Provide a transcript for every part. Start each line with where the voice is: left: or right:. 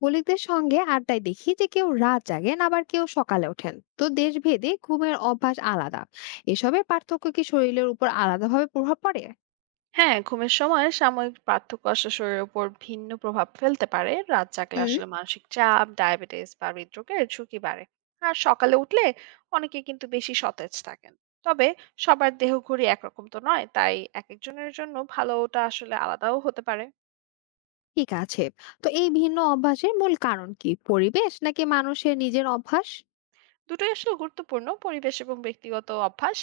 left: কলিগদের সঙ্গে আড্ডায় দেখি যে কেউ রাত জাগেন আবার কেউ সকালে ওঠেন, তো দেশ ভেদে ঘুমের অভ্যাস আলাদা। এসবের পার্থক্য কি শরীরের উপর আলাদাভাবে প্রভাব পড়ে?
right: হ্যাঁ, ঘুমের সময় সাময়িক পার্থক্য আসলে শরীরের উপর ভিন্ন প্রভাব ফেলতে পারে। রাত জাগলে
left: হুম।
right: আসলে মানসিক চাপ, ডায়াবেটিস বা হৃদরোগের ঝুঁকি বাড়ে। আর সকালে উঠলে অনেকে কিন্তু বেশি সতেজ থাকেন। তবে সবার দেহঘড়ি একরকম তো নয়, তাই এক একজনের জন্য ভালোটা আসলে আলাদাও হতে পারে।
left: ঠিক আছে। তো এই ভিন্ন অভ্যাসের মূল কারণ কি পরিবেশ নাকি মানুষের নিজের অভ্যাস?
right: দুটোই আসলে গুরুত্বপূর্ণ। পরিবেশ এবং ব্যক্তিগত অভ্যাস।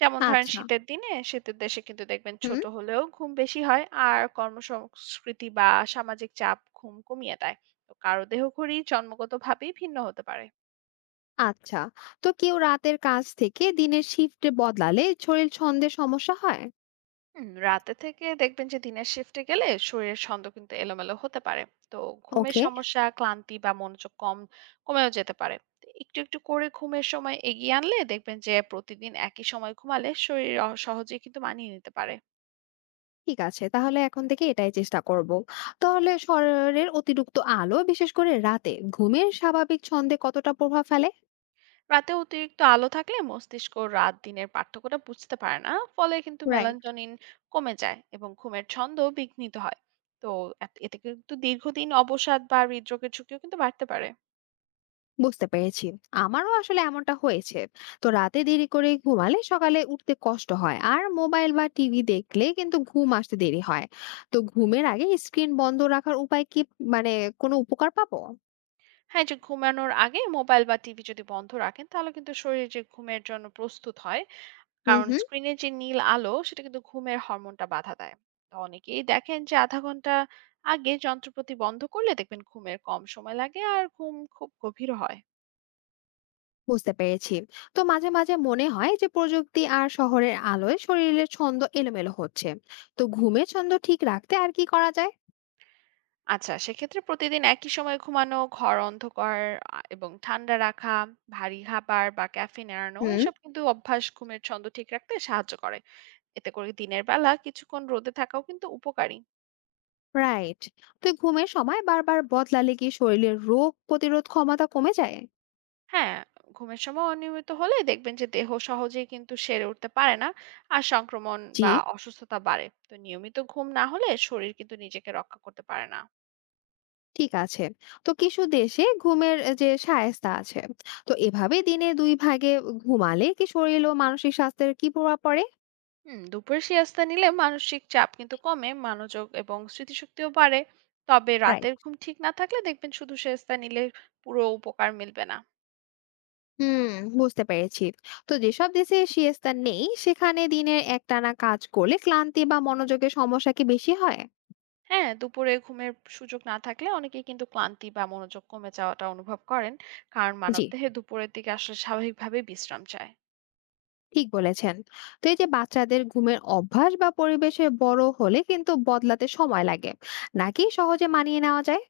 right: যেমন ধরেন
left: আচ্ছা।
right: শীতের দিনে শীতের দেশে কিন্তু দেখবেন
left: হুম।
right: ছোট হলেও ঘুম বেশি হয়, আর কর্মসংস্কৃতি বা সামাজিক চাপ ঘুম কমিয়ে দেয়। তো কারো দেহঘড়ি জন্মগতভাবেই ভিন্ন হতে পারে।
left: আচ্ছা। তো কেউ রাতের কাজ থেকে দিনের শিফটে বদলালে শরীর ছন্দে সমস্যা হয়?
right: হুম, রাতে থেকে দেখবেন যে দিনের শিফটে গেলে শরীরের ছন্দ কিন্তু এলোমেলো হতে পারে। তো ঘুমের
left: ওকে।
right: সমস্যা, ক্লান্তি বা মনোযোগ কম কমেও যেতে পারে। তো একটু, একটু করে ঘুমের সময় এগিয়ে আনলে দেখবেন যে প্রতিদিন একই সময় ঘুমালে শরীর সহজেই কিন্তু মানিয়ে নিতে পারে।
left: ঠিক আছে। তাহলে এখন থেকে এটাই চেষ্টা করব। তাহলে শহরের অতিরিক্ত আলো বিশেষ করে রাতে ঘুমের স্বাভাবিক ছন্দে কতটা প্রভাব ফেলে?
right: রাতে অতিরিক্ত আলো থাকলে মস্তিষ্ক রাত দিনের পার্থক্যটা বুঝতে পারে না, ফলে কিন্তু
left: রাইট।
right: মেলানজনিন কমে যায় এবং ঘুমের ছন্দ বিঘ্নিত হয়। তো এতে কিন্তু দীর্ঘদিন অবসাদ বা হৃদরোগের ঝুঁকিও কিন্তু বাড়তে পারে।
left: বুঝতে পেরেছি। আমারও আসলে এমনটা হয়েছে। তো রাতে দেরি করে ঘুমালে সকালে উঠতে কষ্ট হয় আর মোবাইল বা টিভি দেখলে কিন্তু ঘুম আসতে দেরি হয়। তো ঘুমের আগে স্ক্রিন বন্ধ রাখার উপায় কি, মানে কোনো উপকার পাবো?
right: হ্যাঁ, এই যে ঘুমানোর আগে মোবাইল বা টিভি যদি বন্ধ রাখেন তাহলে কিন্তু শরীর যে ঘুমের জন্য প্রস্তুত হয়।
left: হুম
right: কারণ
left: হুম।
right: স্ক্রিনে যে নীল আলো সেটা কিন্তু ঘুমের হরমোনটা বাধা দেয়। তো অনেকেই দেখেন যে আধা ঘন্টা আগে যন্ত্রপাতি বন্ধ করলে দেখবেন ঘুমের কম সময় লাগে আর ঘুম খুব গভীর হয়।
left: বুঝতে পেরেছি। তো মাঝে মাঝে মনে হয় যে প্রযুক্তি আর শহরের আলোয় শরীরের ছন্দ এলোমেলো হচ্ছে। তো ঘুমের ছন্দ ঠিক রাখতে আর কি করা যায়?
right: আচ্ছা, সেক্ষেত্রে প্রতিদিন একই সময়ে ঘুমানো, ঘর অন্ধকার এবং ঠান্ডা রাখা, ভারী খাবার বা ক্যাফেইন এড়ানো,
left: হুম।
right: এসব কিন্তু অভ্যাস ঘুমের ছন্দ ঠিক রাখতে সাহায্য করে। এতে করে দিনের বেলা কিছুক্ষণ রোদে থাকাও কিন্তু উপকারী।
left: রাইট। তো ঘুমের সময় বারবার বদলালে কি শরীরের রোগ প্রতিরোধ ক্ষমতা কমে যায়?
right: হ্যাঁ, ঘুমের সময় অনিয়মিত হলে দেখবেন যে দেহ সহজেই কিন্তু সেরে উঠতে পারে না, আর সংক্রমণ
left: জি,
right: বা অসুস্থতা বাড়ে। তো নিয়মিত ঘুম না হলে শরীর কিন্তু নিজেকে রক্ষা করতে পারে না।
left: ঠিক আছে। তো কিছু দেশে ঘুমের যে শায়েস্তা আছে, তো এভাবে দিনে ২ ভাগে ঘুমালে কি শরীর ও মানসিক স্বাস্থ্যের কি প্রভাব পড়ে?
right: দুপুরে সিয়াস্তা নিলে মানসিক চাপ কিন্তু কমে, মনোযোগ এবং স্মৃতিশক্তিও বাড়ে। তবে
left: রাইট।
right: রাতের ঘুম ঠিক না থাকলে দেখবেন শুধু সিয়াস্তা নিলে পুরো উপকার মিলবে না।
left: হুম। বুঝতে পেরেছি। তো যেসব দেশে সিয়েস্তা নেই সেখানে দিনের একটানা কাজ করলে ক্লান্তি বা মনোযোগের সমস্যা কি বেশি হয়?
right: হ্যাঁ, দুপুরে ঘুমের সুযোগ না থাকলে অনেকেই কিন্তু ক্লান্তি বা মনোযোগ কমে যাওয়াটা অনুভব করেন, কারণ
left: জি,
right: মানবদেহে দুপুরের দিকে আসলে স্বাভাবিকভাবে বিশ্রাম চায়।
left: ঠিক বলেছেন। তো এই যে বাচ্চাদের ঘুমের অভ্যাস বা পরিবেশে বড় হলে কিন্তু বদলাতে সময় লাগে নাকি সহজে মানিয়ে নেওয়া যায়?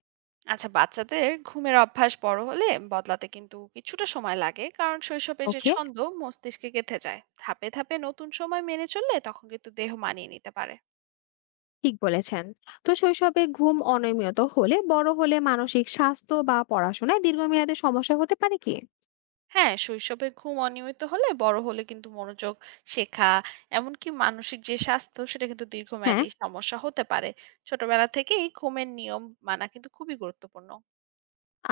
right: আচ্ছা, বাচ্চাদের ঘুমের অভ্যাস বড় হলে বদলাতে কিন্তু কিছুটা সময় লাগে, কারণ শৈশবে যে
left: ওকে,
right: ছন্দ মস্তিষ্কে গেঁথে যায়, ধাপে ধাপে নতুন সময় মেনে চললে তখন কিন্তু দেহ মানিয়ে নিতে পারে।
left: ঠিক বলেছেন। তো শৈশবে ঘুম অনিয়মিত হলে বড় হলে মানসিক স্বাস্থ্য বা পড়াশোনায় দীর্ঘমেয়াদী সমস্যা হতে পারে কি?
right: হ্যাঁ, শৈশবে ঘুম অনিয়মিত হলে বড় হলে কিন্তু মনোযোগ, শেখা, এমনকি মানসিক যে স্বাস্থ্য সেটা কিন্তু
left: হ্যাঁ।
right: দীর্ঘমেয়াদী সমস্যা হতে পারে। ছোটবেলা থেকেই ঘুমের নিয়ম মানা কিন্তু খুবই গুরুত্বপূর্ণ।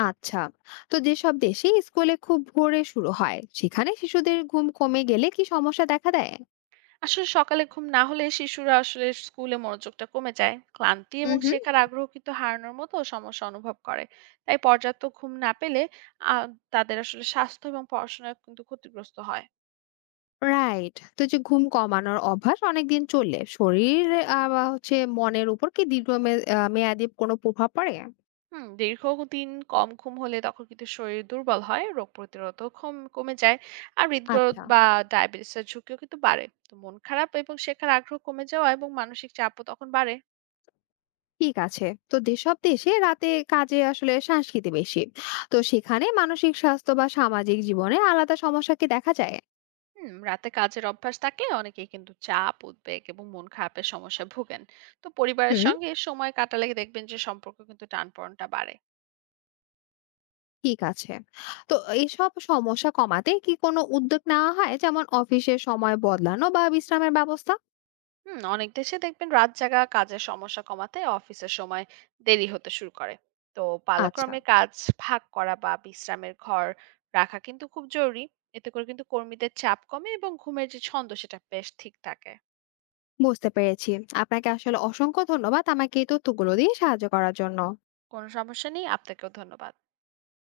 left: আচ্ছা। তো যেসব দেশে স্কুলে খুব ভোরে শুরু হয় সেখানে শিশুদের ঘুম কমে গেলে কি সমস্যা দেখা দেয়?
right: আসলে সকালে ঘুম না হলে শিশুরা আসলে স্কুলে মনোযোগটা কমে যায়, ক্লান্তি
left: হুম
right: এবং
left: হুম।
right: শেখার আগ্রহ কিন্তু হারানোর মতো সমস্যা অনুভব করে। তাই পর্যাপ্ত ঘুম না পেলে আ তাদের আসলে স্বাস্থ্য এবং পড়াশোনায় কিন্তু ক্ষতিগ্রস্ত হয়।
left: রাইট। তো যে ঘুম কমানোর অভ্যাস অনেকদিন চললে শরীর বা হচ্ছে মনের উপর কি দীর্ঘ মেয়াদি কোনো প্রভাব পড়ে?
right: দীর্ঘদিন কম ঘুম হলে তখন কিন্তু শরীর দুর্বল হয়, রোগ প্রতিরোধ ক্ষম কমে যায়, আর হৃদরোগ
left: আচ্ছা।
right: বা ডায়াবেটিসের ঝুঁকিও কিন্তু বাড়ে। তো মন খারাপ এবং শেখার আগ্রহ কমে যাওয়া এবং মানসিক চাপও তখন বাড়ে।
left: ঠিক আছে। তো যেসব দেশে রাতে কাজে আসলে সংস্কৃতি বেশি, তো সেখানে মানসিক স্বাস্থ্য বা সামাজিক জীবনে আলাদা সমস্যা কি দেখা যায়?
right: রাতে কাজের অভ্যাস থাকলে অনেকেই কিন্তু চাপ, উদ্বেগ এবং মন খারাপের সমস্যায় ভোগেন। তো পরিবারের সঙ্গে সময় কাটালে দেখবেন যে সম্পর্ক কিন্তু টানপোড়েনটা বাড়ে।
left: ঠিক আছে। তো এসব সমস্যা কমাতে কি কোনো উদ্যোগ নেওয়া হয়? যেমন অফিসের সময় বদলানো বা বিশ্রামের ব্যবস্থা?
right: অনেক দেশে দেখবেন রাত জাগা কাজের সমস্যা কমাতে অফিসের সময় দেরি হতে শুরু করে। তো
left: আচ্ছা,
right: পালাক্রমে কাজ ভাগ করা বা বিশ্রামের ঘর রাখা কিন্তু খুব জরুরি। এতে করে কিন্তু কর্মীদের চাপ কমে এবং ঘুমের যে ছন্দ সেটা বেশ ঠিক থাকে।
left: বুঝতে পেরেছি। আপনাকে আসলে অসংখ্য ধন্যবাদ আমাকে এই তথ্যগুলো দিয়ে সাহায্য করার জন্য।
right: কোনো সমস্যা নেই, আপনাকেও ধন্যবাদ।